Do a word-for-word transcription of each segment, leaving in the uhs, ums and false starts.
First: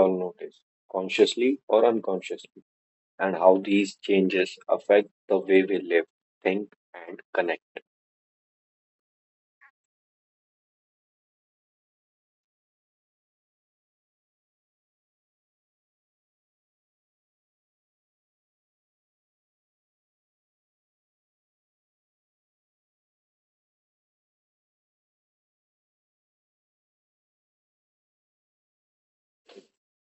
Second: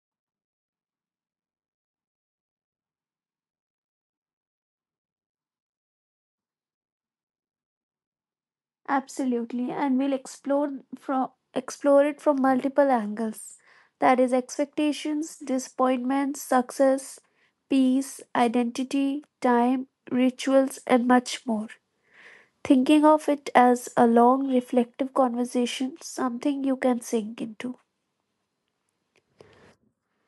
all notice, consciously or unconsciously, and how these changes affect the way we live, think, and connect. Absolutely, and we'll explore from explore it from multiple angles. That is expectations, disappointments, success, peace, identity, time, rituals, and much more. Thinking of it as a long, reflective conversation, something you can sink into.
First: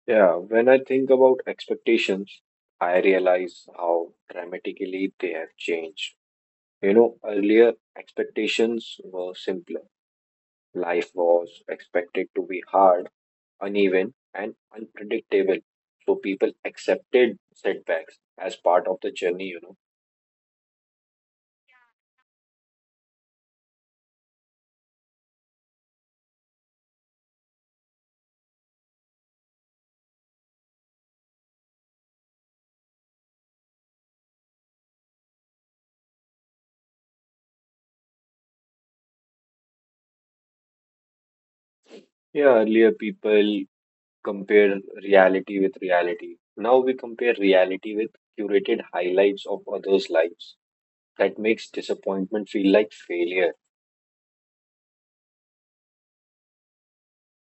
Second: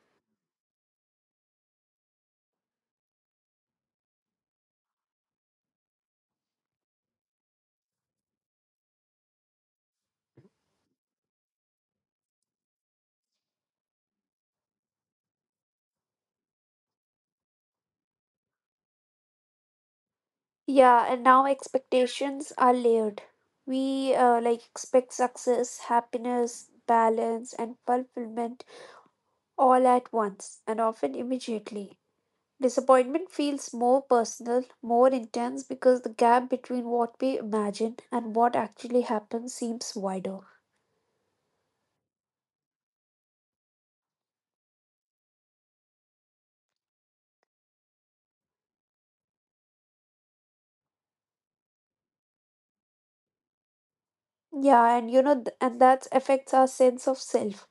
Yeah, when I think about expectations, I realize how dramatically they have changed. You know, earlier expectations were simpler. Life was expected to be hard, uneven, and unpredictable. So people accepted setbacks as part of the journey, you know. Yeah, and now expectations are layered. We uh, like expect success, happiness, balance, and fulfillment all at once and often immediately. Disappointment feels more personal, more intense because the gap between what we imagine and what actually happens seems wider. Yeah, earlier people compare reality with reality. Now we compare reality with curated highlights of others' lives. That makes disappointment feel like failure. Yeah, and you know, th- and that affects our sense of self.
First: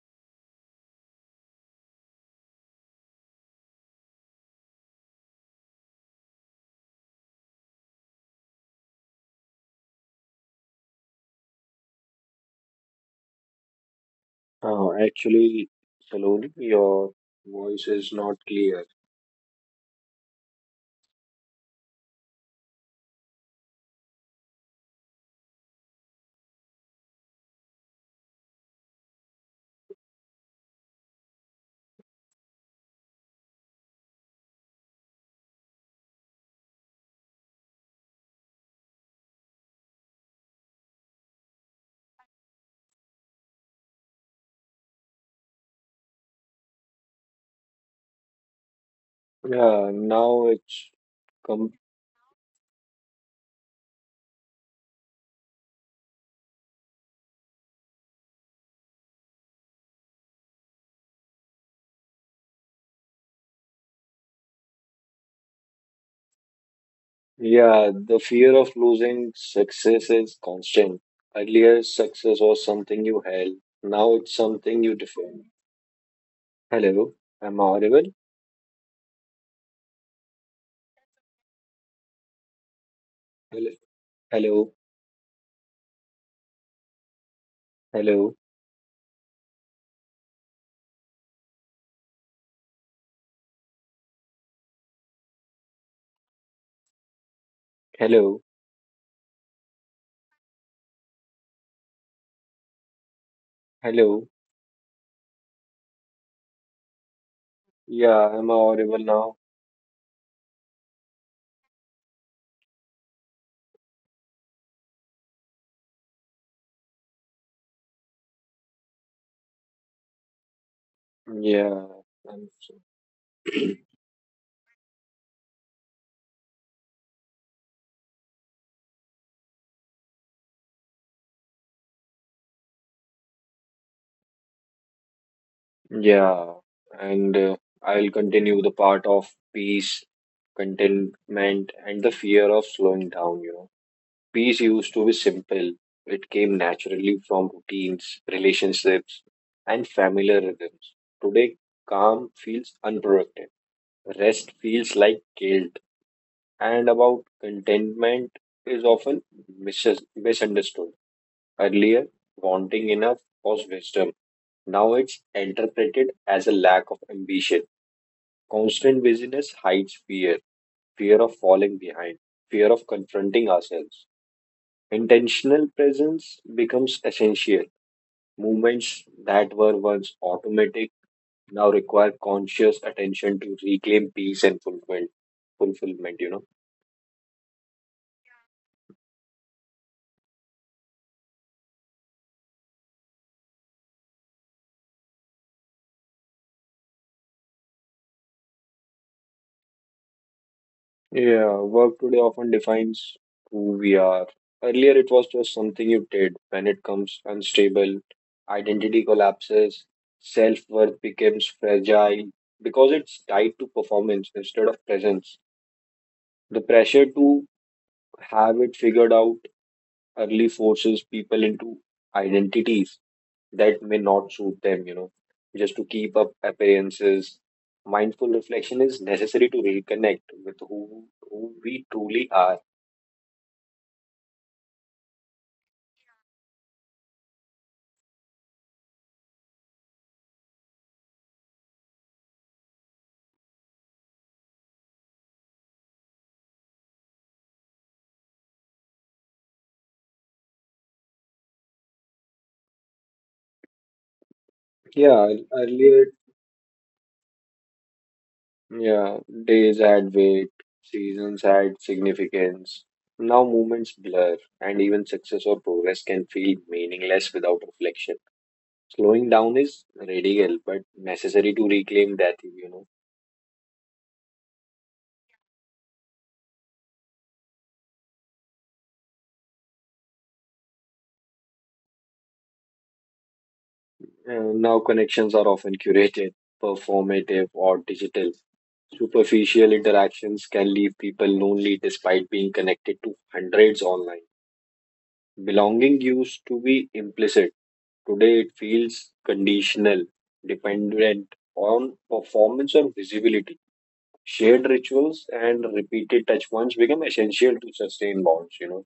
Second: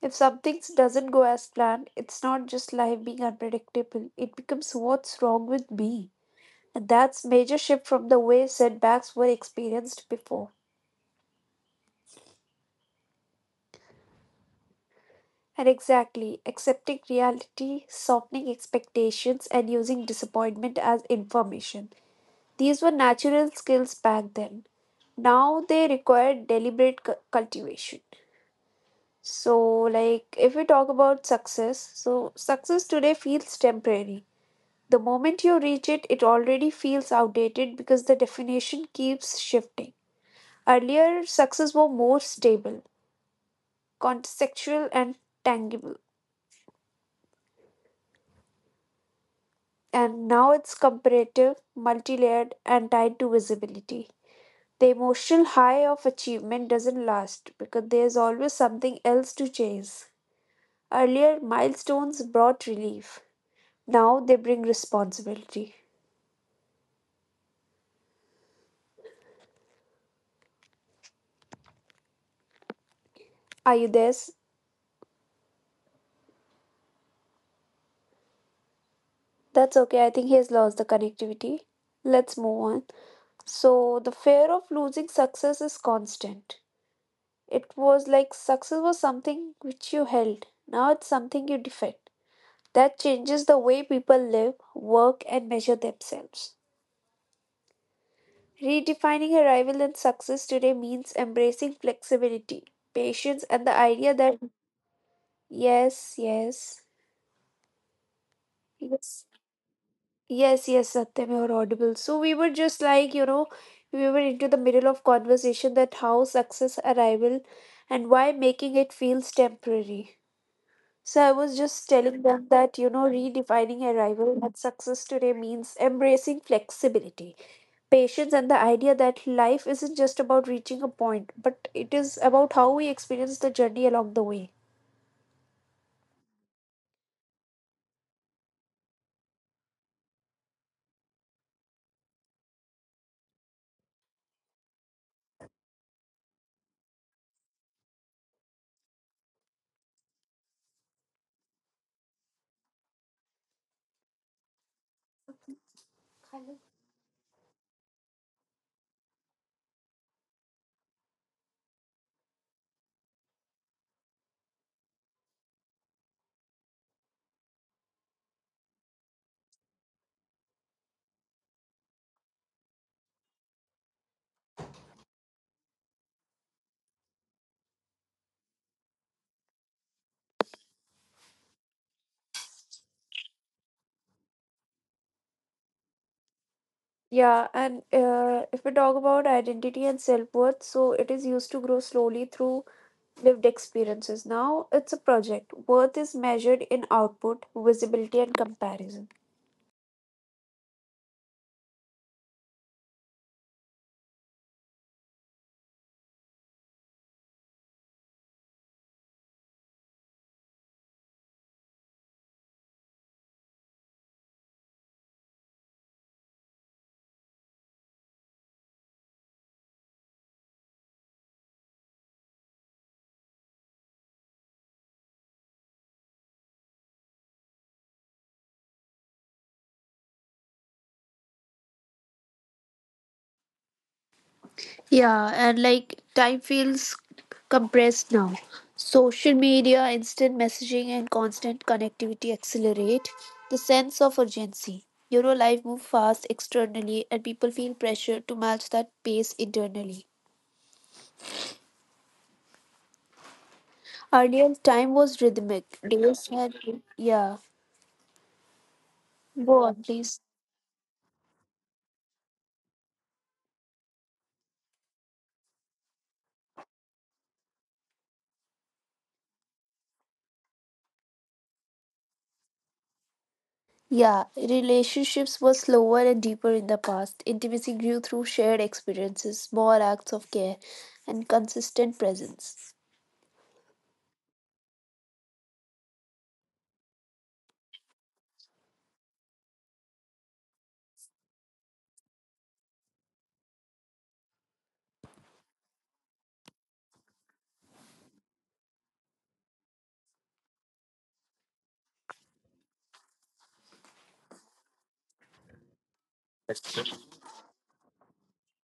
If something doesn't go as planned, it's not just life being unpredictable, it becomes what's wrong with me. And that's major shift from the way setbacks were experienced before. Oh, And actually, exactly, Saloni, accepting your reality, voice is softening not clear. expectations, and using disappointment as information. These were natural skills back then. Now they require deliberate cu- cultivation. So, like, if we talk about success, so success today feels temporary. The moment you reach it, it already feels outdated because the definition keeps shifting. Earlier, success was more stable, contextual, and tangible, and Yeah, now it's now it's comparative, come. multi layered, and tied to visibility. The emotional high of achievement doesn't last because there's always something else to chase. Earlier, milestones brought relief, now they bring responsibility. Yeah, the fear of losing success is constant. Earlier, success was something Are you you there? held. Now it's something you defend. Hello, am I audible? That's okay. I think he has lost the connectivity. Let's move on. So, the Hello, fear of losing hello, success is constant. It was like success was hello, something which you held, now it's something you defend. That changes the way people live, work, and measure themselves. hello, Redefining arrival and success today means embracing flexibility, patience, and the idea that hello. yes, yes, Yeah, yes. am I audible now? Yes, yes, Satyam, you're audible. So we were just like, you know, we were into the middle of conversation that how success arrival and why making it feels temporary. So I was just telling Yeah, them that, you I'm, know, so- redefining arrival at success today means embracing flexibility, patience, and the idea that life isn't just about reaching a point, but it is about how we experience the journey along the way. yeah, and uh, I'll continue the part of peace, contentment, and the fear of slowing down. You know. Peace used to be simple. It came naturally from routines, relationships, and familiar rhythms. Today, calm feels unproductive. Rest feels like guilt, and about contentment is often mis- misunderstood. Earlier, wanting enough was wisdom. Now it's interpreted as a lack of ambition. Constant busyness hides fear, fear of falling behind, fear of confronting ourselves. Intentional presence becomes essential. Movements that were once automatic now require conscious attention to reclaim peace and fulfillment. Fulfillment, you know. Yeah, and uh, if we talk about identity and self worth, so it is used to grow slowly through lived experiences. Now it's a project. Worth is measured in output, visibility, and comparison. Yeah, work today often defines who we are. Earlier, it was just something you did. When it comes unstable, identity collapses, self worth becomes fragile because it's tied to performance instead of presence. The pressure to have it figured out early forces people into identities that may not suit them, you know, just to keep up appearances. Mindful reflection is necessary to reconnect with who, who we truly are. Yeah, and like time feels compressed now. Social media, instant messaging, and constant connectivity accelerate the sense of urgency. You know, life moves fast externally, and people feel pressure to match that pace internally. Earlier, time was rhythmic. Yeah, Days had, earlier yeah, yeah, go on, days please. had weight, seasons had significance. Now moments blur, and even success or progress can feel meaningless without reflection. Slowing down is radical, but necessary to reclaim that, you know. Yeah, relationships were slower and deeper in the past. Intimacy grew through shared experiences, small acts of care, and consistent presence. And now connections are often curated, performative, or digital. Superficial interactions can leave people lonely despite being connected to hundreds online. Belonging used to be implicit. Today it feels conditional, dependent on performance or visibility. Shared rituals and repeated touch points become essential to sustain bonds, you know.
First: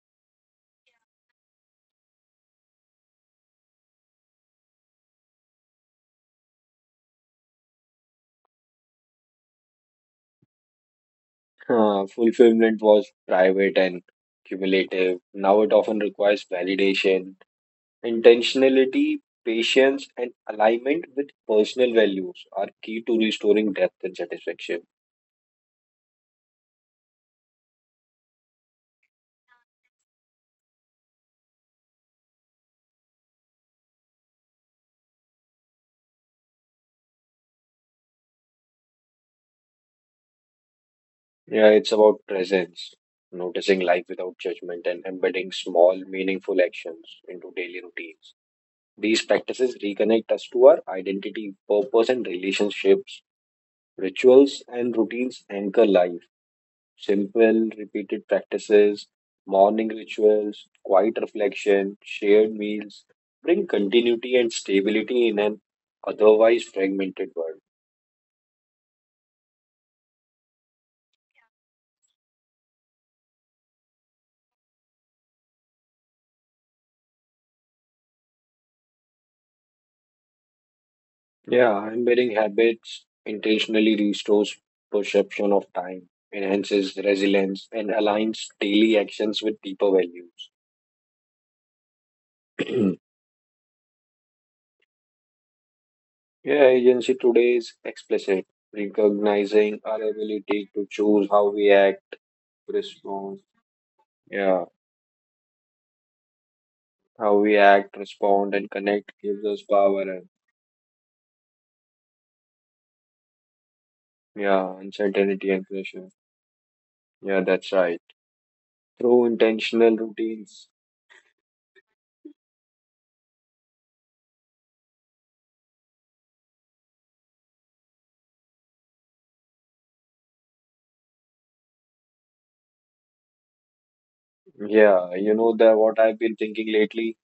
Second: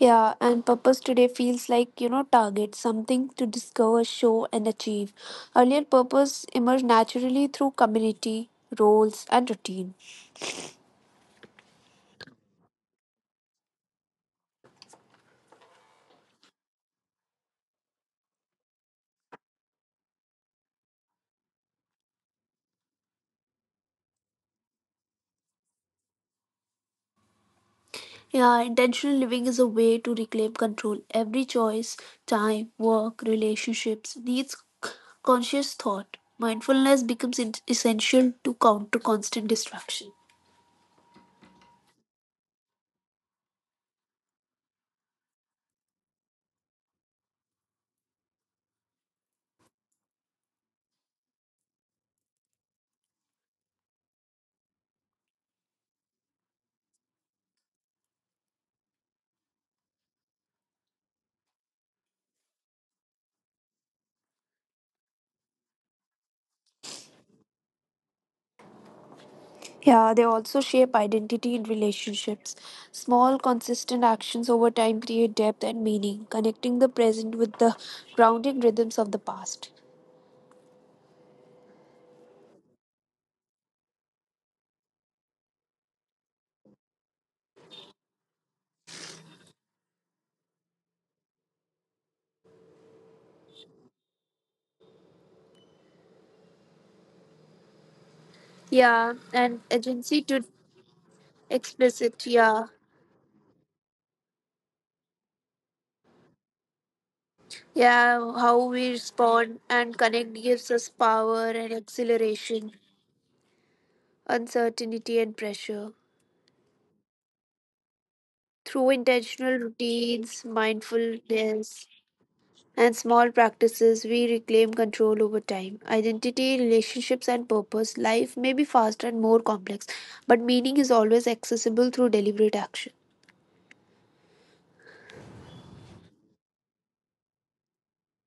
Yeah, and purpose today feels like, you know, target, something to discover, show, and achieve. Earlier, purpose emerged naturally through community, roles, and routine. Uh, fulfillment was private and cumulative. Now it often requires validation, intentionality, patience, and alignment with personal values are key to restoring depth and satisfaction. Yeah, intentional living is a way to reclaim control. Every choice, time, work, relationships needs c- conscious thought. Mindfulness becomes in- essential to counter constant distraction. Yeah, it's about presence, noticing life without judgment, and embedding small, meaningful actions into daily routines. These practices reconnect us to our identity, purpose, and relationships. Rituals and routines anchor life. Simple, repeated practices, morning rituals, quiet reflection, shared meals bring continuity and stability in an otherwise fragmented world. Yeah, they also shape identity in relationships. Small, consistent actions over time create depth and meaning, connecting the present with the grounding rhythms of the past. Yeah, embedding habits intentionally restores perception of time, enhances resilience, and aligns daily actions with deeper values. Yeah, and yeah, agency agency to today is explicit, explicit. Yeah, recognizing our ability to choose how we act, respond. Yeah, Yeah, how we respond how and we connect act, gives us respond, and power connect and gives us power and acceleration, uncertainty and pressure. yeah, uncertainty and pressure. Through Yeah, intentional that's right. routines, Through intentional mindfulness, routines. and small practices, we reclaim control over time. Identity, relationships, and purpose. Life may be faster and more complex, but meaning is always accessible through deliberate action. Yeah, you know that what I've been thinking lately.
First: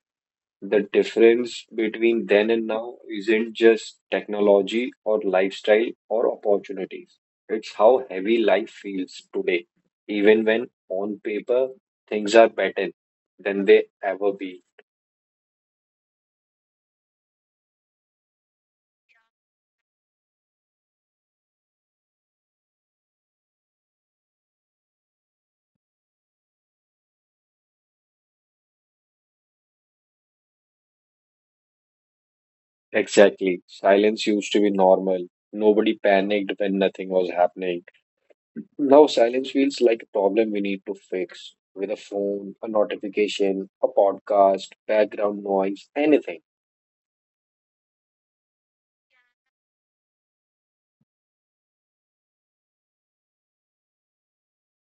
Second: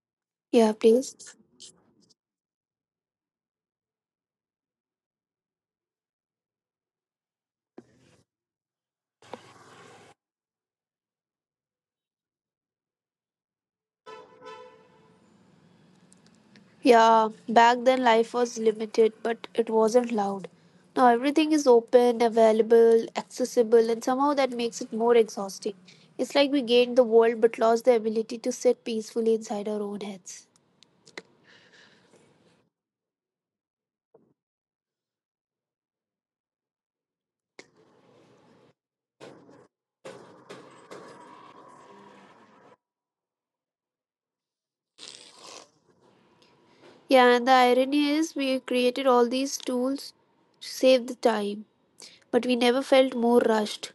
Yeah, The please. difference between then and now isn't just technology or lifestyle or opportunities. It's how heavy life feels today, even when on paper things are better than they ever be. Yeah, back then life was limited, but it wasn't loud. Now everything is open, available, accessible, and somehow that makes it more exhausting. It's like we gained the world but lost the ability to sit peacefully inside our own heads. Exactly. Silence used to be normal. Nobody panicked when nothing was happening. Now silence feels like a problem we need to fix with a phone, a notification, a podcast, background noise, anything. Yeah, and the irony is we created all these tools to save the time, but we never felt more rushed.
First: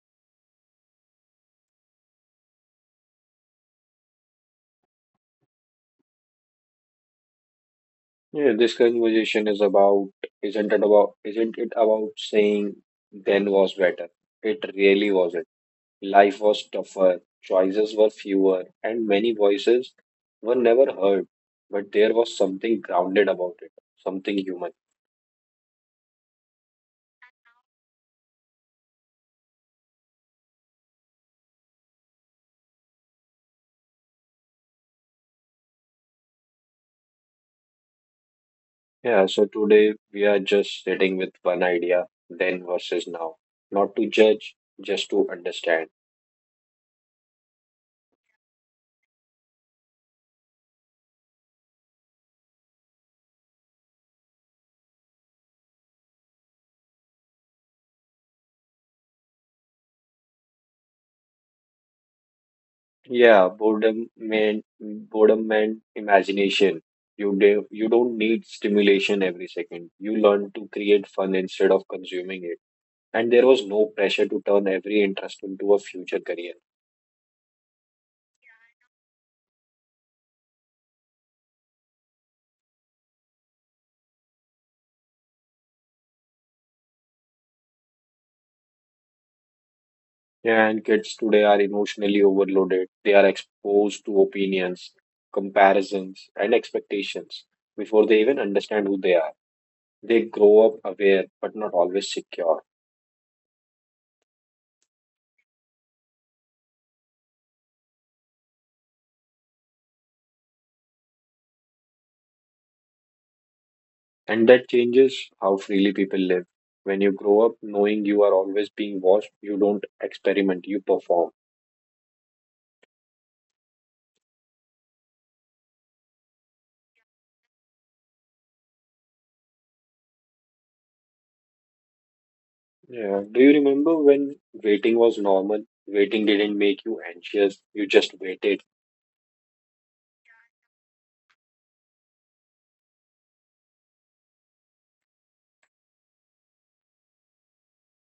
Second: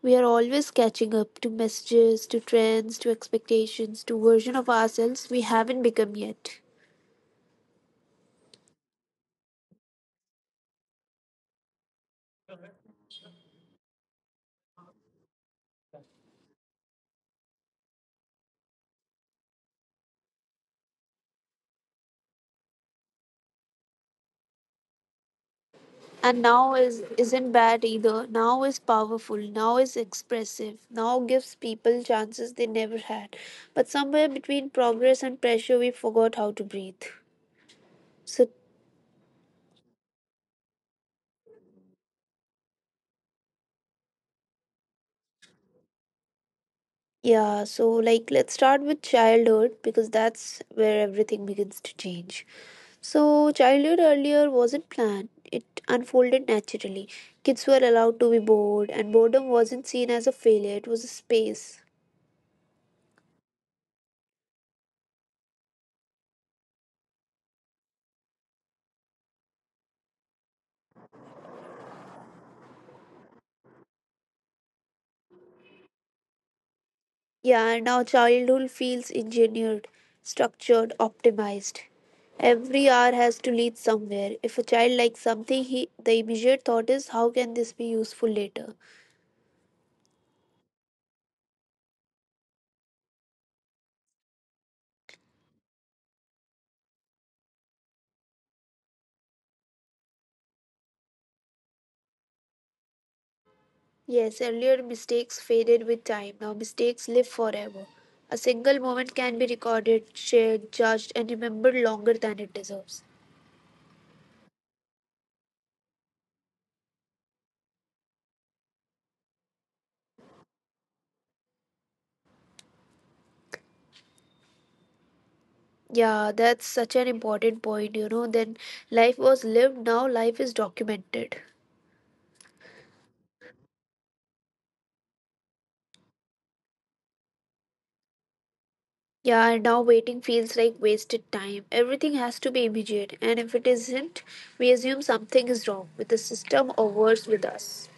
We are always catching up to messages, to trends, to expectations, to version of ourselves we haven't become yet. Yeah, this conversation is about isn't it about isn't it about saying then was better? It really wasn't. Life was tougher, choices were fewer, and many voices were never heard. But there was something grounded about it, something human. And now is isn't bad either, now is powerful, now is expressive, now gives people chances they never had, but somewhere between progress and pressure we forgot how to breathe, so Yeah, so today we are just sitting with one idea, then versus now. Not to judge, just to understand. yeah. So, like, let's start with childhood, because that's where everything begins to change. So childhood earlier wasn't planned, it unfolded naturally. Kids were allowed to be bored, and boredom wasn't seen as a failure, it was a space. Yeah, boredom meant boredom meant imagination. You do, you don't need stimulation every second. You learn to create fun instead of consuming it. And there was no pressure to turn every interest into a future career. Yeah, now childhood feels engineered, structured, optimized. Every hour has to lead somewhere. If a child likes something, he, the immediate thought is, how can this be useful later? Yeah, and kids today are emotionally overloaded. They are exposed to opinions, comparisons, and expectations before they even understand who they are. They grow up aware but not always secure. Yes, earlier mistakes faded with time. Now mistakes live forever. A single moment can be recorded, shared, judged, and remembered longer than it deserves. And that changes how freely people live. When you grow up knowing you are always being watched, you don't experiment, you perform. Yeah, that's such an important point, you know. Then life was lived, now life is documented. Yeah. Do you remember when waiting was normal? Waiting didn't make you anxious, you just waited. Yeah, and now waiting feels like wasted time. Everything has to be immediate, and if it isn't, we assume something is wrong with the system or worse with us.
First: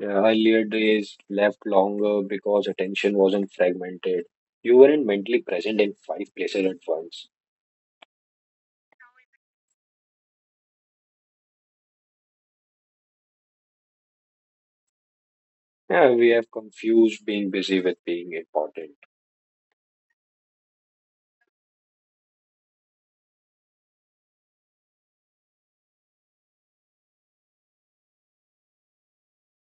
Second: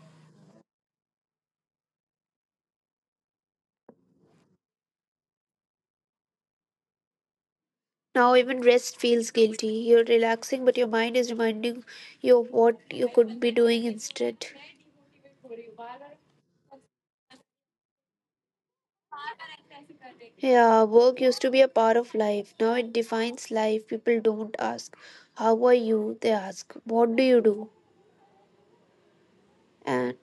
Yeah. Earlier days left longer because attention wasn't fragmented. You weren't mentally present in five places at once. Now, even rest feels guilty. You're relaxing, but your mind is reminding you of what you could be doing instead. Yeah, we have confused being busy with being important. Yeah, work used to be a part of life. Now it defines life. People don't ask, how are you? They ask, what do you do? And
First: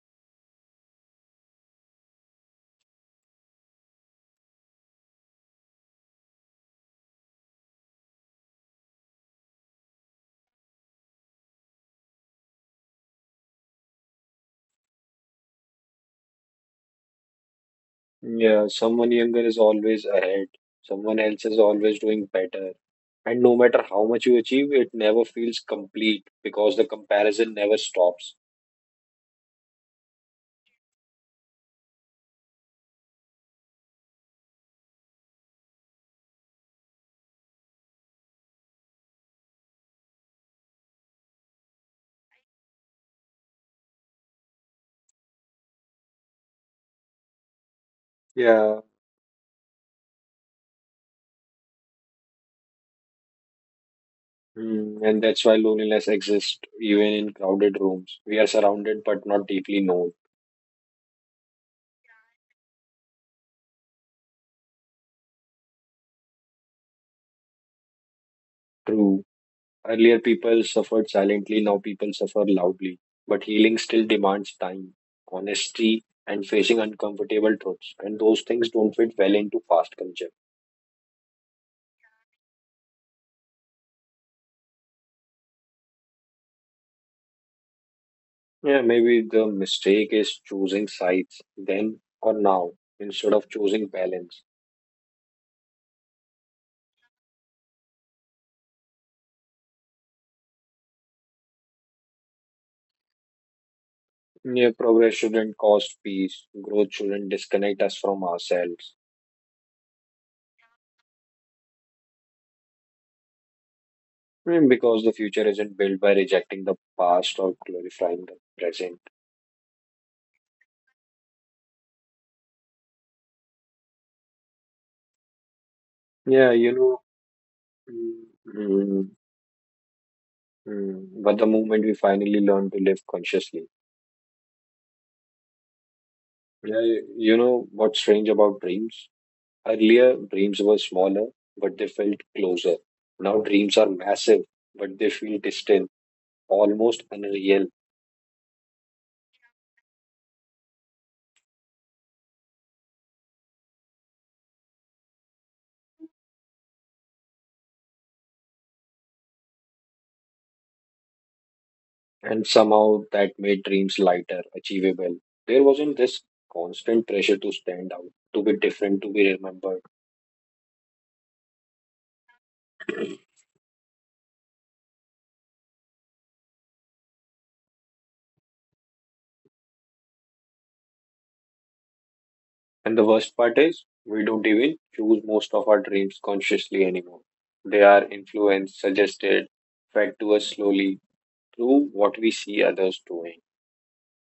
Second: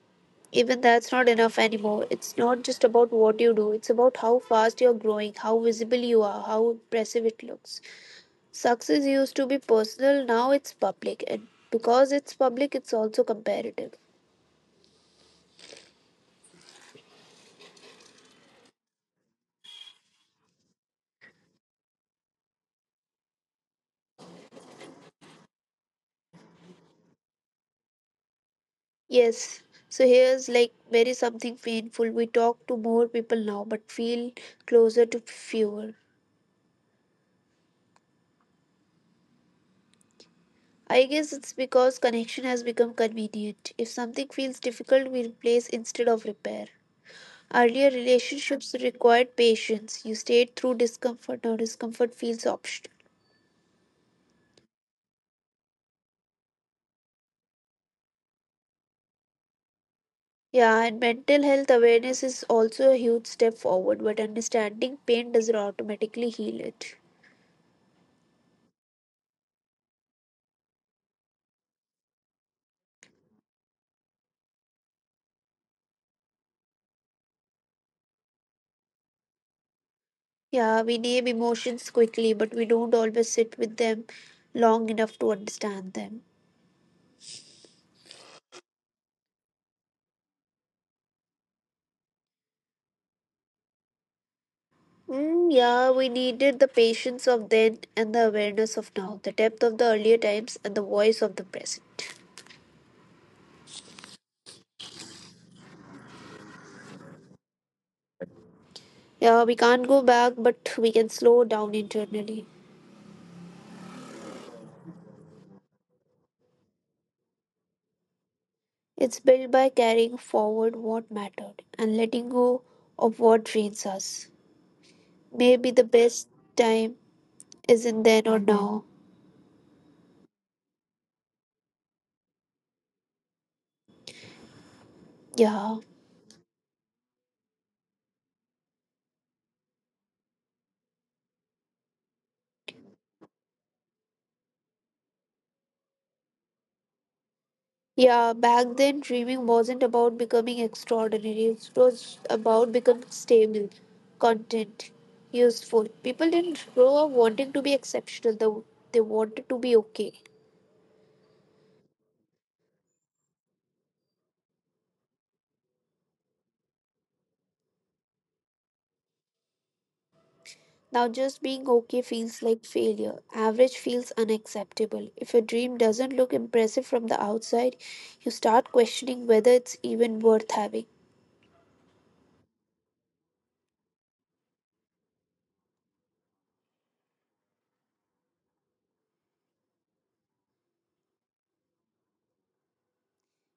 even that's not enough anymore. It's not just about what you do, it's about how fast you're growing, how visible you are, how impressive it looks. Success used to be personal, now it's public, and because it's public, it's also comparative. Yeah, someone younger is always ahead. Someone else is always doing better. And no matter how much you achieve, it never feels complete because the comparison never stops. Yes, so here's like very something painful. We talk to more people now, but feel closer to fewer. I guess it's because connection has become convenient. If something feels difficult, we replace instead of repair. Earlier Yeah. relationships required patience. You stayed through discomfort. Now discomfort feels optional. Mm, and that's why loneliness exists even in crowded rooms. We are surrounded but not deeply known. Yeah, and mental health awareness is also a huge step forward, but understanding pain doesn't automatically heal it. True. Earlier people suffered silently, now people suffer loudly. But healing still demands time, honesty, and facing uncomfortable truths. And those things don't fit well into fast culture. Yeah, we name emotions quickly, but we don't always sit with them long enough to understand them. Yeah, maybe the mistake is choosing sides then or now instead of choosing balance. Mm, yeah, we needed the patience of then and the awareness of now, the depth of the earlier times and the voice of the present. Yeah, progress shouldn't cost peace. Growth shouldn't disconnect us from ourselves. Yeah, we can't go back, but we can slow down internally. Mm, because the future isn't built by rejecting the past or glorifying the present. It's built by carrying forward what mattered and letting go of what drains us. Maybe the Yeah, you best know, time mm, isn't then or mm, now. mm, but the moment we finally learn to live consciously, Yeah. yeah, you you know what's strange about dreams? Earlier, dreams were smaller, but they felt closer. Now, dreams are massive, but they feel distant, almost unreal. Yeah, back then dreaming wasn't about becoming extraordinary. It was about becoming stable, content, useful. People didn't grow up wanting to be exceptional. They, they wanted to be okay. And somehow that made dreams lighter, achievable. There wasn't this constant pressure to stand out, to be different, to be remembered. Now, just being okay feels like failure. Average feels unacceptable. If your dream doesn't look impressive from the outside, you start questioning whether it's even worth having. And the worst part is, we don't even choose most of our dreams consciously anymore. They are influenced, suggested, fed to us slowly through what we see others doing.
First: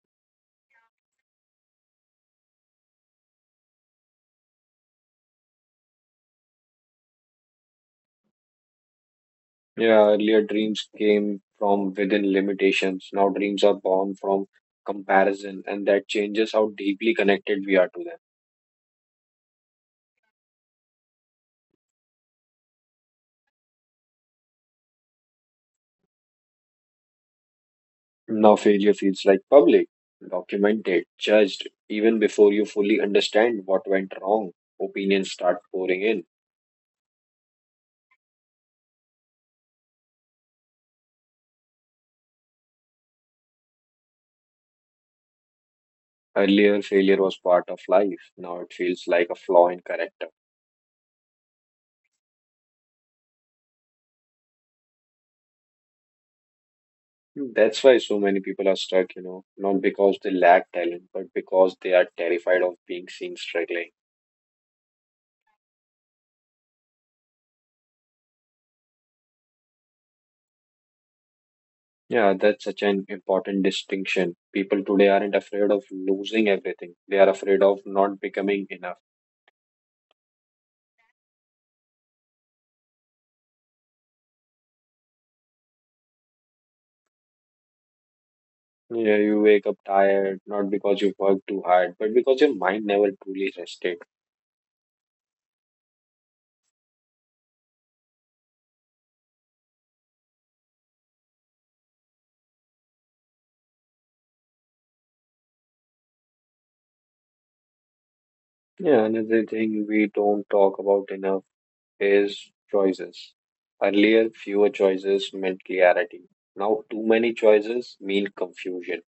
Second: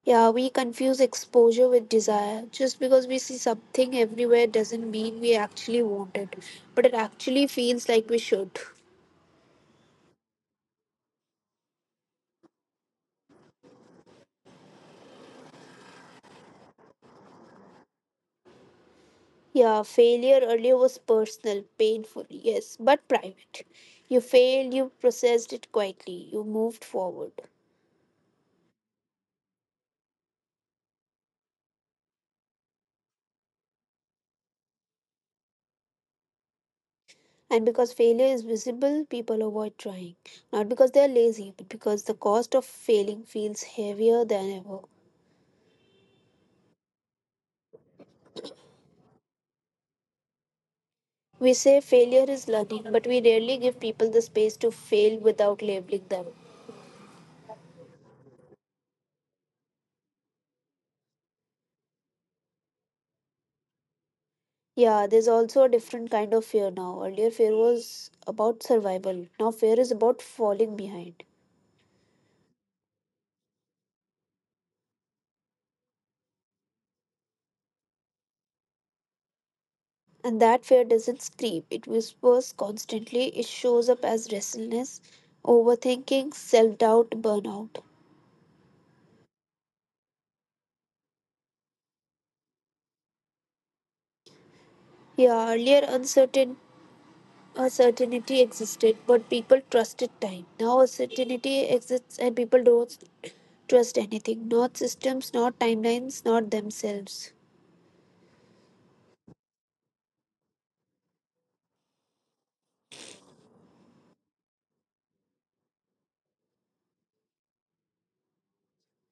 Yeah, we confuse exposure with desire. Just because we see something everywhere doesn't mean we actually want it, but it actually feels like we should. Yeah, earlier dreams came from within limitations. Now dreams are born from comparison, and that changes how deeply connected we are to them. Yeah, failure earlier was personal, painful, yes, but private. You failed, you processed it quietly, you moved forward. Now failure feels like public, documented, judged, even before you fully understand what went wrong. Opinions start pouring in. And because failure is visible, people avoid trying. Not because they are lazy, but because the cost of failing feels heavier than ever. Earlier, failure was part of life. Now it feels like a flaw in character. We say failure is learning, but we rarely give people the space to fail without labeling them. Hmm, that's why so many people are stuck, you know, not because they lack talent, but because they are terrified of being seen struggling. Yeah, there's also a different kind of fear now. Earlier, fear was about survival. Now, fear is about falling behind. Yeah, that's such an important distinction. People today aren't afraid of losing everything. They are afraid of not becoming enough. And that fear doesn't scream, it whispers constantly. It shows up as restlessness, overthinking, self doubt, burnout. Yeah, you wake up tired, not because you worked too hard, but because your mind never truly rested. Yeah, earlier uncertain. A certainty existed, but people trusted time. Now a certainty exists and people don't trust anything. Not systems, not timelines, not themselves. Yeah, another thing we don't talk about enough is choices. Earlier, fewer choices meant clarity. Now, too many choices mean confusion.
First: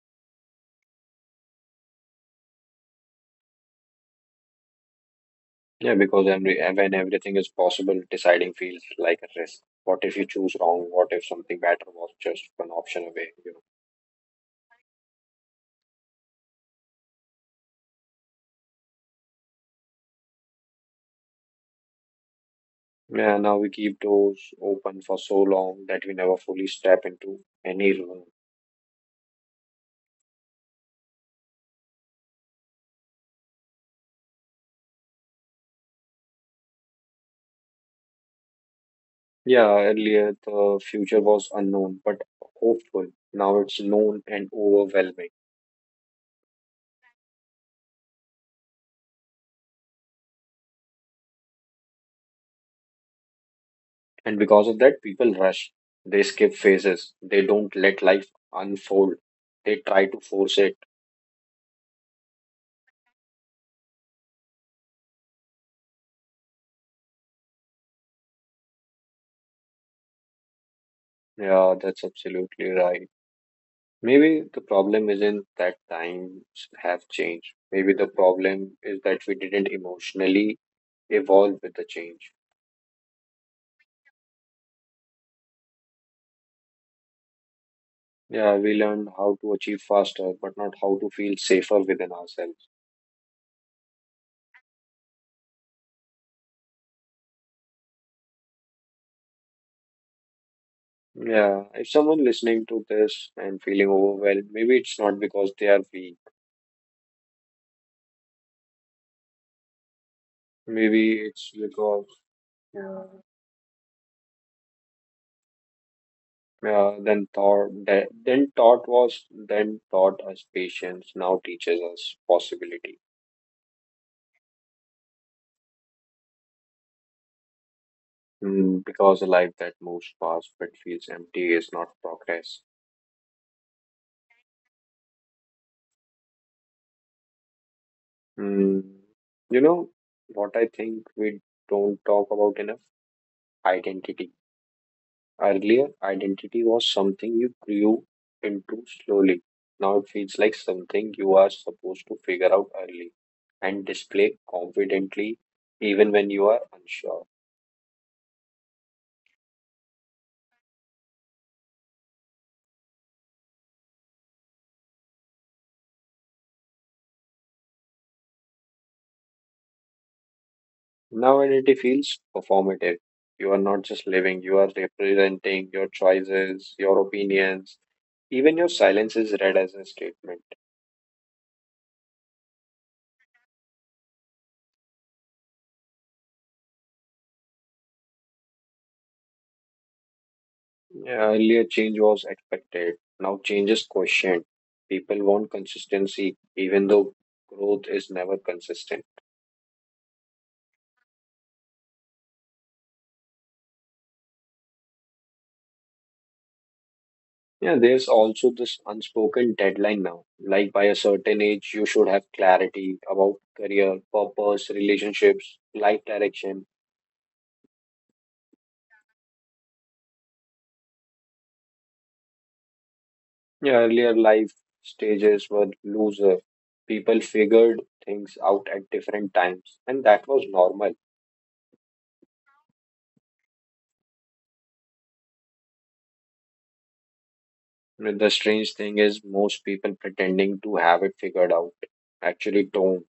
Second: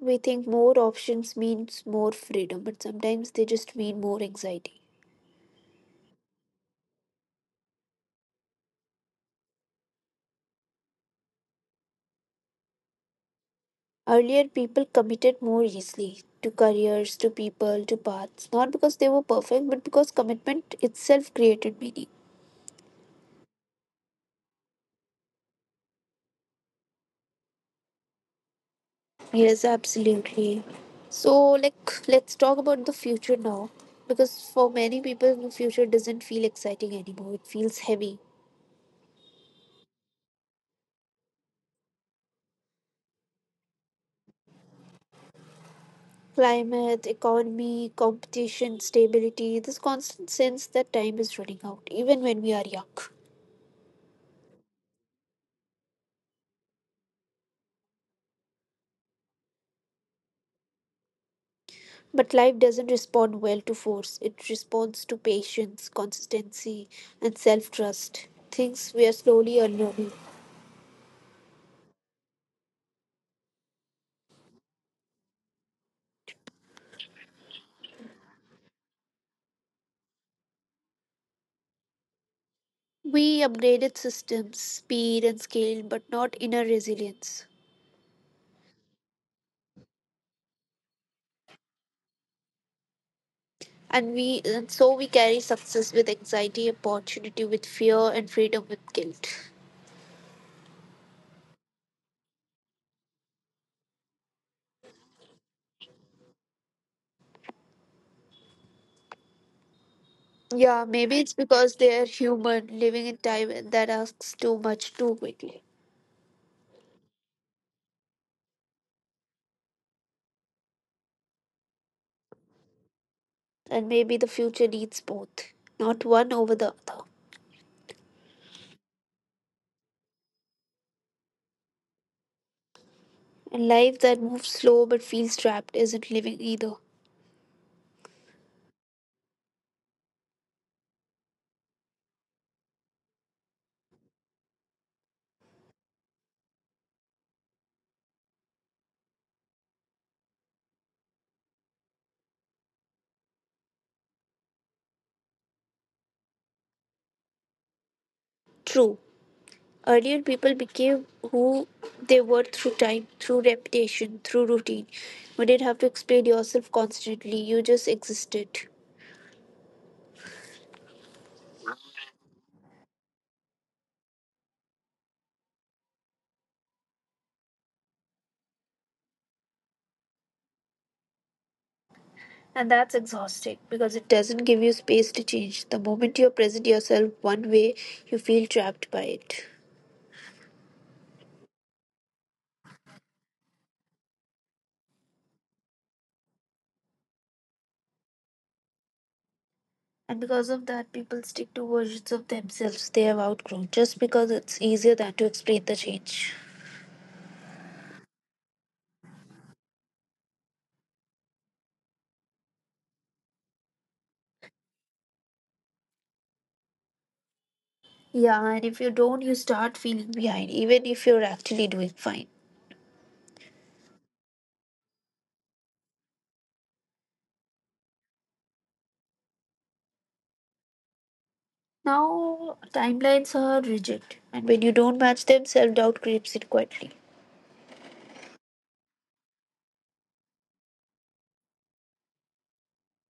We think more options means more freedom, but sometimes they just mean more anxiety. Yeah, because every, when everything is possible, deciding feels like a risk. What if you choose wrong? What if something better was just one option away? You Earlier people committed more easily to careers, to people, to paths, not because they were perfect, but because commitment itself created meaning. know. Yeah, now we keep doors open for so long that we never fully step into any room. Yes, absolutely. So, like, let's talk about the future now. Because for many people, the future doesn't feel exciting anymore. It feels heavy. Yeah, earlier the future was unknown but hopeful. Now it's known and overwhelming. Climate, economy, competition, stability, this constant sense that time is running out, even when we are young. And because of that, people rush. They skip phases. They don't let life unfold. They try to force it. But life doesn't respond well to force, it responds to patience, consistency, and self trust. Things we are slowly unlearning. Yeah, that's absolutely right. Maybe the problem isn't that times have changed. Maybe the problem is that we didn't emotionally evolve with the change. We upgraded systems, speed, and scale, but not inner resilience. Yeah, we learned how to achieve faster, but not how to feel safer within ourselves. And we and so we carry success with anxiety, opportunity with fear, and freedom with guilt. Yeah, if someone listening to this and feeling overwhelmed, maybe it's not because they are weak. Yeah, Maybe maybe it's it's because they are because human, yeah, living in time and that asks too much too quickly. yeah then thought that then thought was then taught us patience, now teaches us possibility. And maybe the future needs both, not one over the other. Mm, because a life that moves fast but feels empty is not progress. And life that moves slow but feels trapped isn't living either. Mm, you know what I think we don't talk about enough? Identity. Earlier, identity was something you grew into slowly. Now it feels like something you are supposed to figure out early and display confidently even when you are unsure. True. Earlier people became who they were through time, through reputation, through routine. You didn't have to explain yourself constantly, you just existed. Now identity feels performative. You are not just living, you are representing your choices, your opinions. Even your silence is read as a statement. And that's exhausting because it doesn't give you space to change. The moment you present yourself one way, you feel trapped by it. Yeah, earlier, change was expected. Now, change is questioned. People want consistency, even though growth is never consistent. And because of that, people stick to versions of themselves they have outgrown just because it's easier than to explain the change. Yeah, there's also this unspoken deadline now. Like by a certain age, you should have clarity about career, purpose, relationships, life direction. Yeah, and if you don't, you start feeling behind, even if you're actually doing fine. Yeah, earlier life stages were looser. People figured things out at different times, and that was normal. Now, timelines are rigid, and when you don't match them, self doubt creeps in quietly. And the strange thing is, most people pretending to have it figured out actually don't.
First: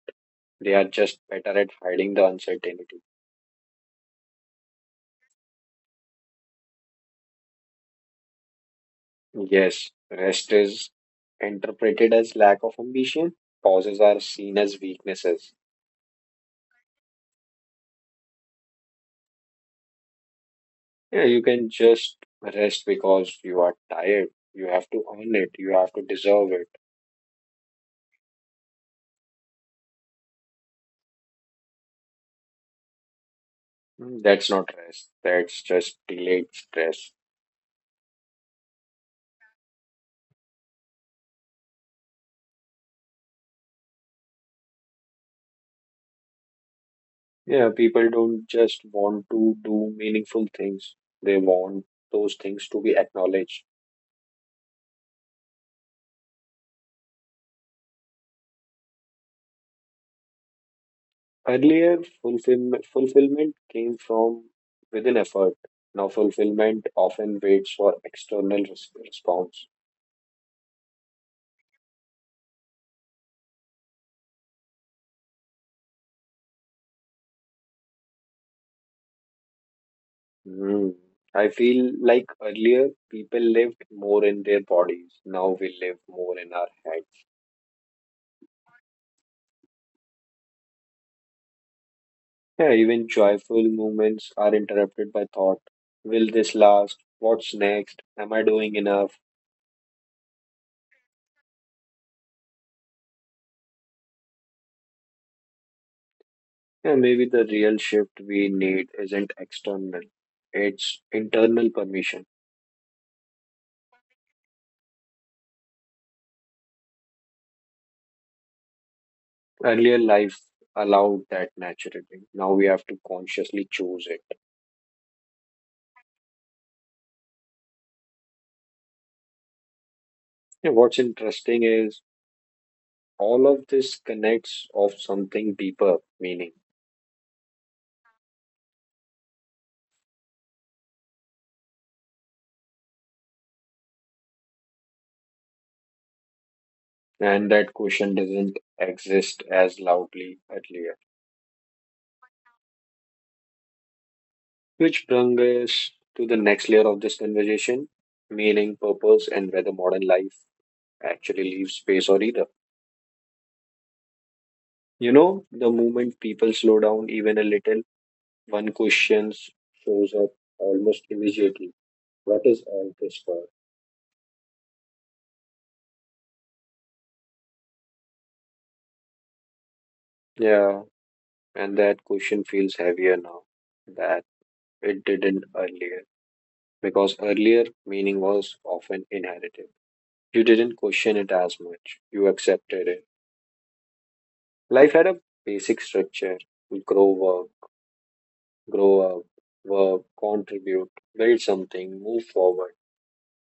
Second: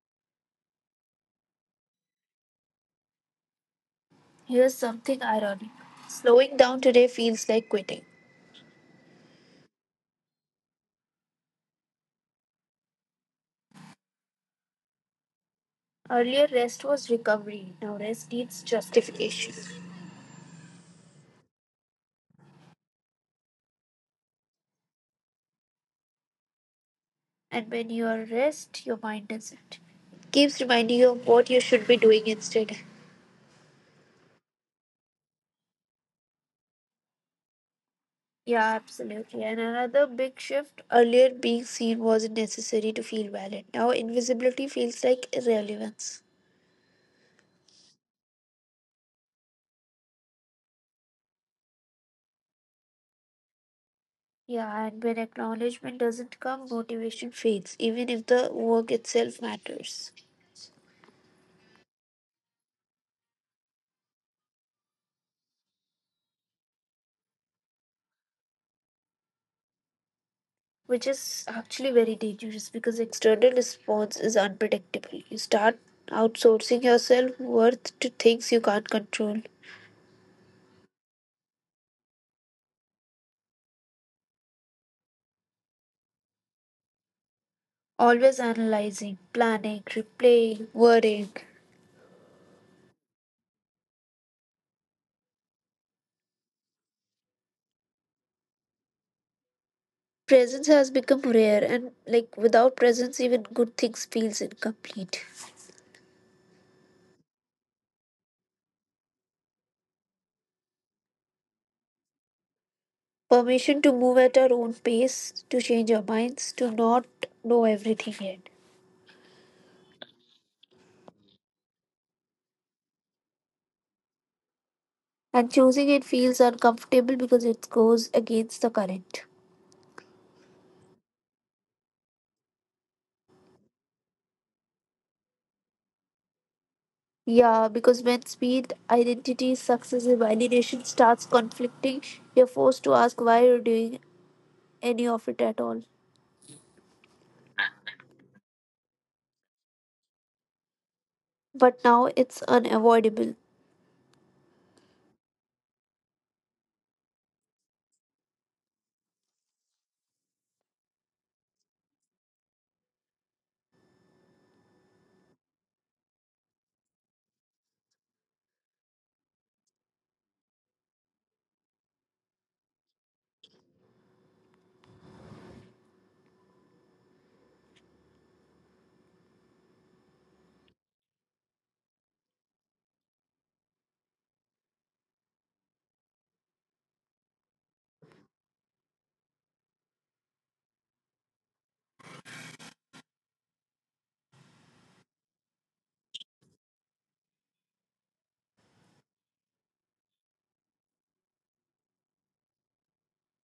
They are just better at hiding the uncertainty. Here's something ironic, slowing down today feels like quitting. Yes, rest is interpreted as lack of ambition, pauses are seen as weaknesses. Earlier, rest was recovery. Now, rest needs justification. Yeah, you can just rest because you are tired. You have to earn it, you have to deserve it. And when you are rest, your mind doesn't. Keeps reminding you of what you should be doing instead. Mm, that's not rest, that's just delayed stress. Yeah, absolutely. And another big shift, earlier, being seen wasn't necessary to feel valid. Now, invisibility feels like irrelevance. Yeah, people don't just want to do meaningful things, they want those things to be acknowledged. Yeah, and when acknowledgement doesn't come, motivation fades, even if the work itself matters. Earlier, fulfillment, fulfillment came from within effort. Now, fulfillment often waits for external res- response. Which is actually very dangerous because external response is unpredictable. You start outsourcing yourself worth to things you can't control. Hmm. I feel like earlier people lived more in their bodies. Now we live more in our heads. Always analyzing, planning, replaying, worrying. Yeah, even joyful moments are interrupted by thought. Will this last? What's next? Am I doing enough? Presence has become rare, and like without presence, even good things feels incomplete. Yeah, maybe the real shift we need isn't external, it's internal permission. Permission to move at our own pace, to change our minds, to not know everything yet. Earlier life allowed that naturally. Now we have to consciously choose it. And choosing it feels uncomfortable because it goes against the current. And what's interesting is all of this connects of something deeper meaning. Yeah, because when speed, identity, success, and validation starts conflicting, you're forced to ask why you're doing any of it at all. And that question doesn't exist as loudly earlier. But now it's unavoidable. Which brings us to the next layer of this conversation meaning, purpose, and whether modern life actually leaves space or either. You know, the moment people slow down even a little, one question shows up almost immediately. What is all this for? Yeah, and that question feels heavier now that it didn't earlier, because earlier meaning was often inherited. You didn't question it as much, you accepted it. Life had a basic structure grow work, grow up, work, contribute, build something, move forward.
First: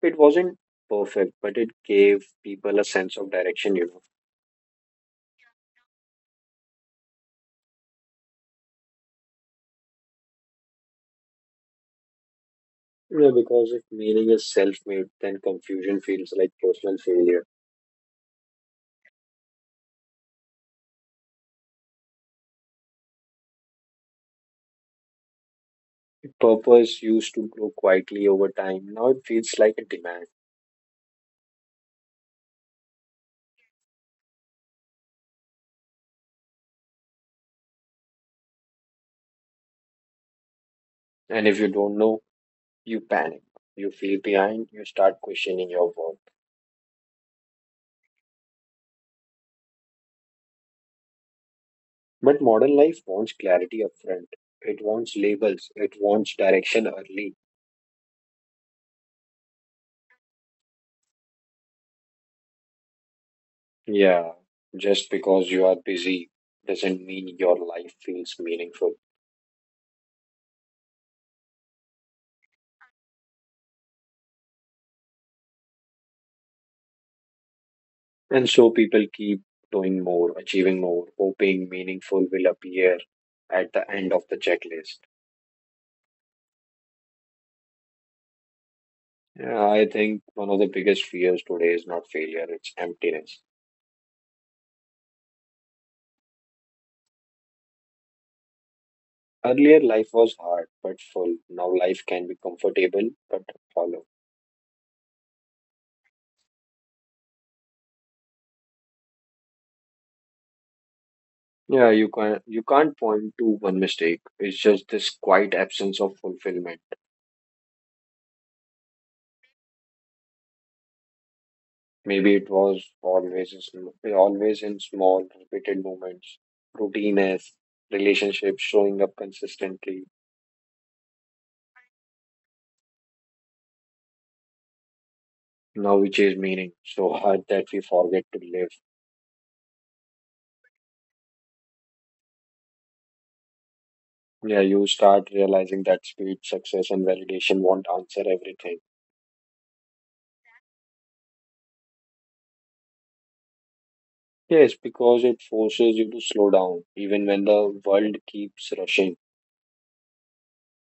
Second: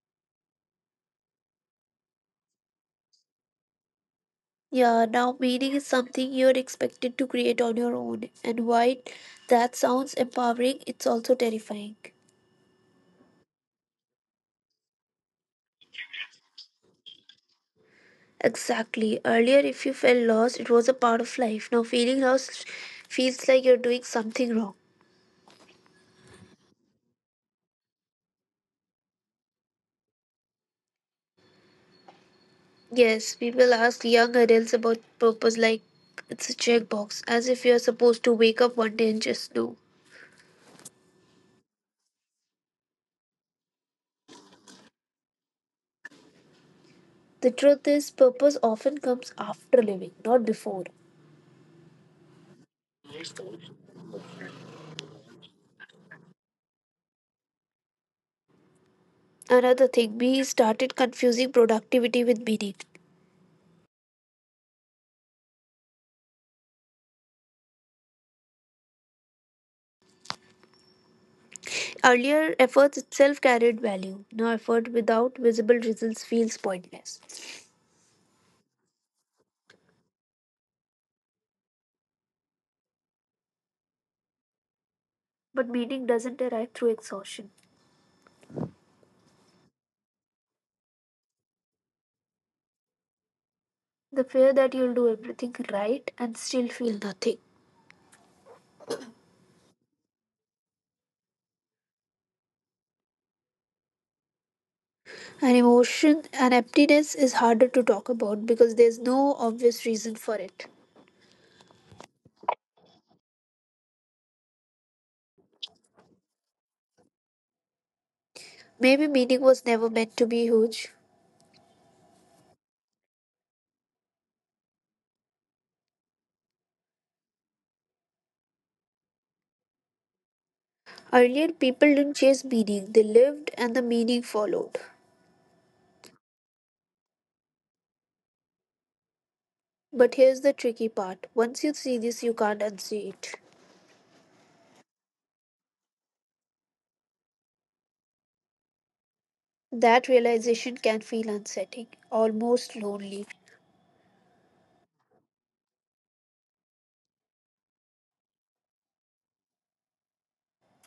It wasn't perfect, but it gave people a sense of direction, you know. Yeah, now meaning is something you're expected to create on your own. And while that sounds empowering, it's also terrifying. Yeah, because if meaning is self made, then confusion feels like personal failure. Exactly. Earlier, if you felt lost, it was a part of life. Now, feeling lost feels like you're doing something wrong. Purpose used to grow quietly over time. Now it feels like a demand. Yes, people ask young adults about purpose like it's a checkbox, as if you're supposed to wake up one day and just know. And if you don't know, you panic. You feel behind, you start questioning your work. The truth is, purpose often comes after living, not before. But modern life wants clarity upfront. It wants labels. It wants direction early. Another thing, we started confusing productivity with meaning. Yeah, just because you are busy doesn't mean your life feels meaningful. Earlier, efforts itself carried value. Now, effort without visible results feels pointless. And so people keep doing more, achieving more, hoping meaningful will appear at the end of the checklist. But meaning doesn't arrive through exhaustion. Yeah, I think one of the biggest fears today is not failure, it's emptiness. The fear that you'll do everything right and still feel nothing. Earlier, life was hard but full. Now, life can be comfortable but hollow. An emotion, an emptiness is harder to talk about because there's no obvious reason for it. Yeah, you can't you can't point to one mistake. It's just this quiet absence of fulfillment. Maybe meaning was never meant to be huge. Maybe it was always in sm- always in small, repeated moments, routines, relationships showing up consistently. Earlier, people didn't chase meaning, they lived and the meaning followed. Now we chase meaning so hard that we forget to live. But here's the tricky part, once you see this, you can't unsee it. Yeah, you start realizing that speed, success, and validation won't answer everything. That realization can feel unsettling, almost lonely. Yes, because it forces you to slow down, even when the world keeps rushing.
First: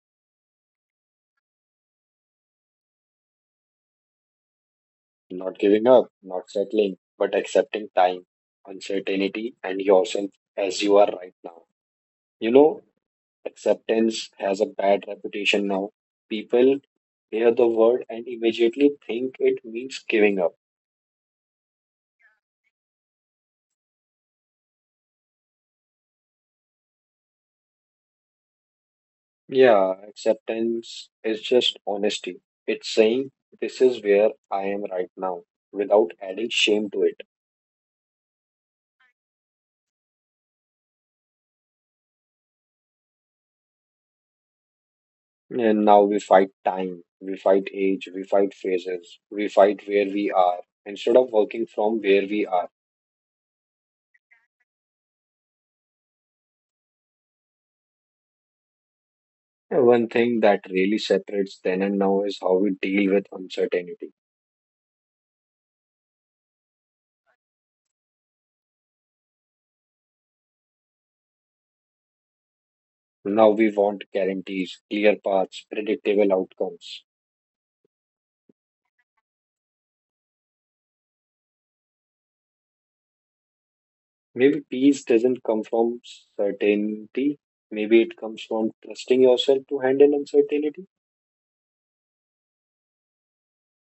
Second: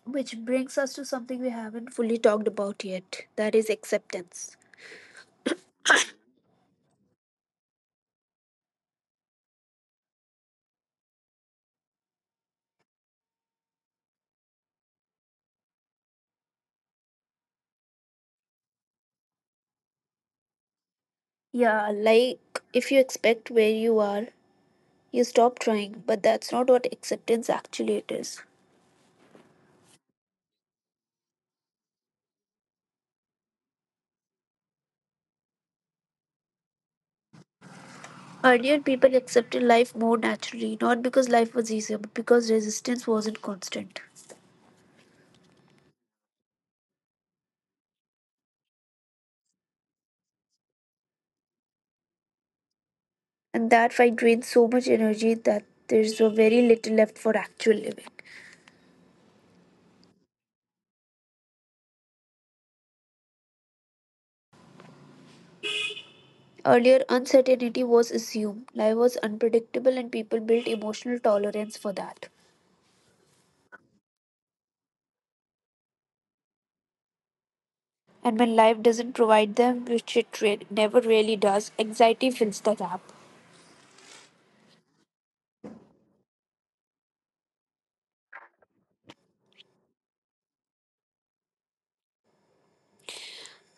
Which brings us to something we haven't fully talked about yet, that is acceptance. Not giving up, not settling, but accepting time, uncertainty, and yourself as you are right now. You know, acceptance has a bad reputation now. People hear the word and immediately think it means giving up. Yeah, like if you expect where you are, you stop trying, but that's not what acceptance actually it is. Yeah, acceptance is just honesty. It's saying, this is where I am right now, without adding shame to it. Earlier, people accepted life more naturally, not because life was easier, but because resistance wasn't constant. And now we fight time, we fight age, we fight phases, we fight where we are, instead of working from where we are. And that fight drains so much energy that there's so very little left for actual living. And one thing that really separates then and now is how we deal with uncertainty. Earlier, uncertainty was assumed, life was unpredictable, and people built emotional tolerance for that. Now we want guarantees, clear paths, predictable outcomes. And when life doesn't provide them, which it re- never really does, anxiety fills the gap. Maybe peace doesn't come from certainty. Maybe it comes from trusting yourself to handle uncertainty.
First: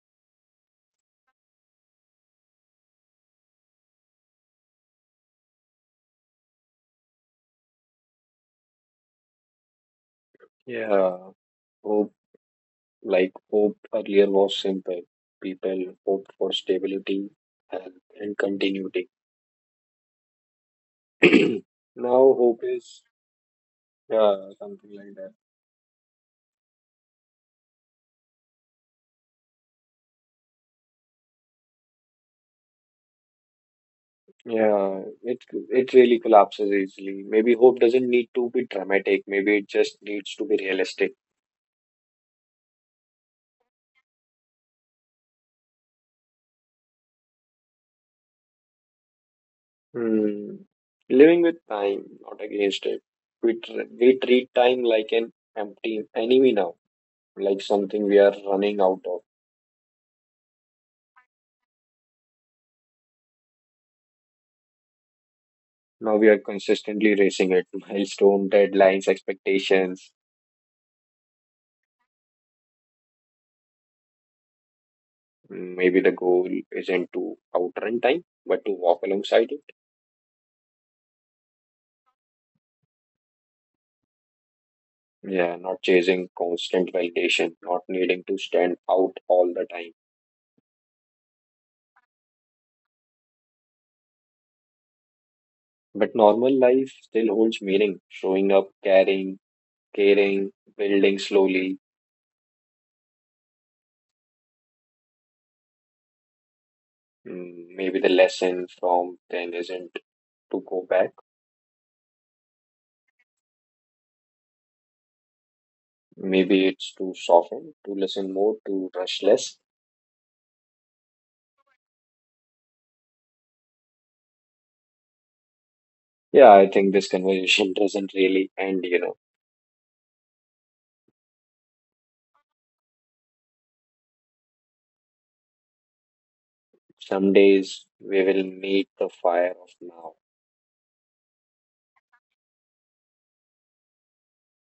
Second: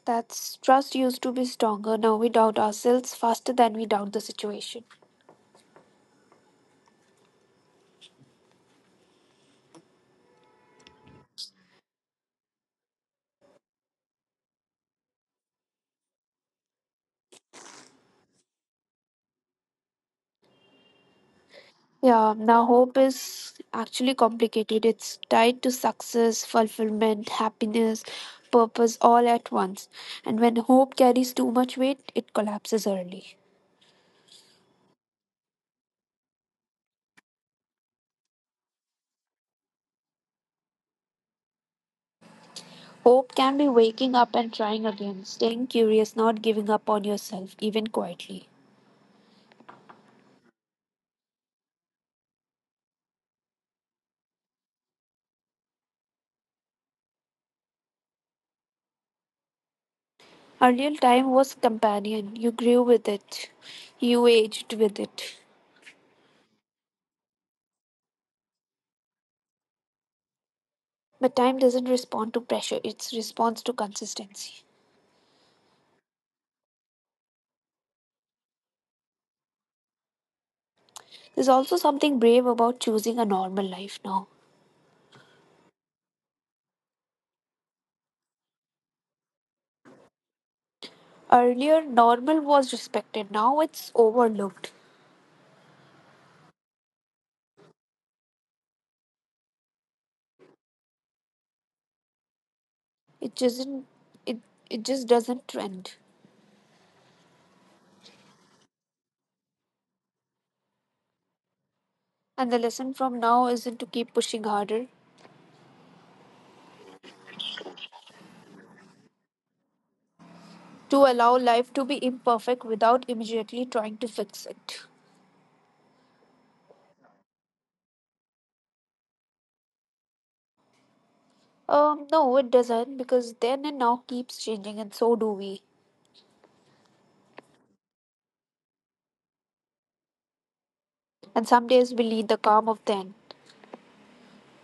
That's trust used to be stronger. Now we doubt ourselves faster than we doubt the situation. Yeah, hope, like hope earlier was simple. People hoped for stability, health, and continuity. Yeah, Now hope now hope is is actually yeah complicated. something like It's that. tied to success, fulfillment, happiness, purpose all at once. And when hope carries too much weight, it collapses early. Yeah, it it really collapses easily. Maybe hope doesn't need to be dramatic. Maybe it just needs to be realistic. Hope can be waking up and trying again, staying curious, not giving up on yourself, even quietly. Hmm. Living with time, not against it. We, tr- we treat time like an empty enemy now, like something we are running out of. Earlier time was companion. You grew with it. You aged with it. Now we are consistently racing it. Milestone, deadlines, expectations. But time doesn't respond to pressure, it responds to consistency. Mm, maybe the goal isn't to outrun time, but to walk alongside it. There's also something brave about choosing a normal life now. Yeah, not chasing constant validation, not needing to stand out all the time. Earlier, normal was respected. Now it's overlooked. But normal life still holds meaning, showing up, caring, caring, building slowly. It doesn't. It it just doesn't trend. Mm, maybe the lesson from then isn't to go back. And the lesson from now isn't to keep pushing harder, Maybe it's to soften, to listen more, to rush less. to allow life to be imperfect without immediately trying to fix it. Yeah, I think this conversation doesn't really end, you know. Um, no, it doesn't, because then and now keeps changing, and so do we. Some days we will meet the fire of now. And some days we need the calm of then,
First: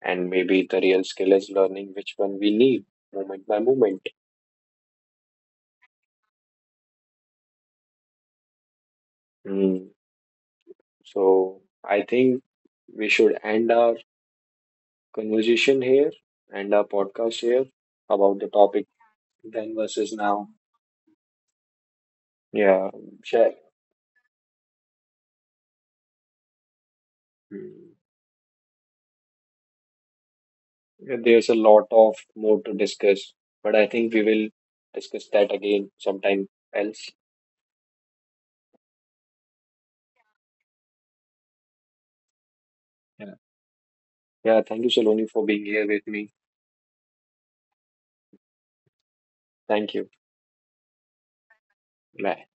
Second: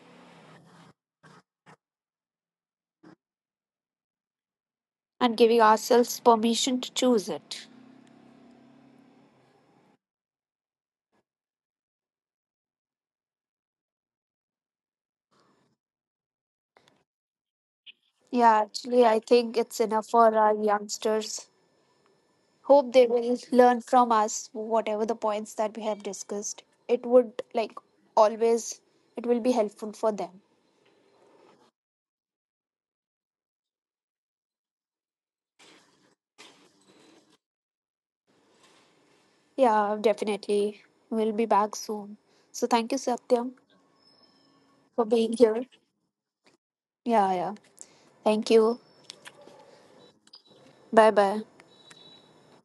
And maybe the real skill is learning which one we need, moment by moment. and giving ourselves permission to choose it. Mm. So I think we should end our conversation here, end our podcast here about the Yeah, topic actually, I think it's then enough versus for our now. youngsters. Hope Yeah, they will share. learn from us whatever the points that we have discussed. It would, like Mm. always, it will be helpful for them. There's a lot of more to discuss, but I think we will discuss that again sometime else. Yeah, definitely. We'll be back soon. So thank you, Yeah. Satyam, Yeah, thank you, for being Saloni, for here. being here with me. Yeah, yeah. Thank you. Thank you. Bye bye. Bye.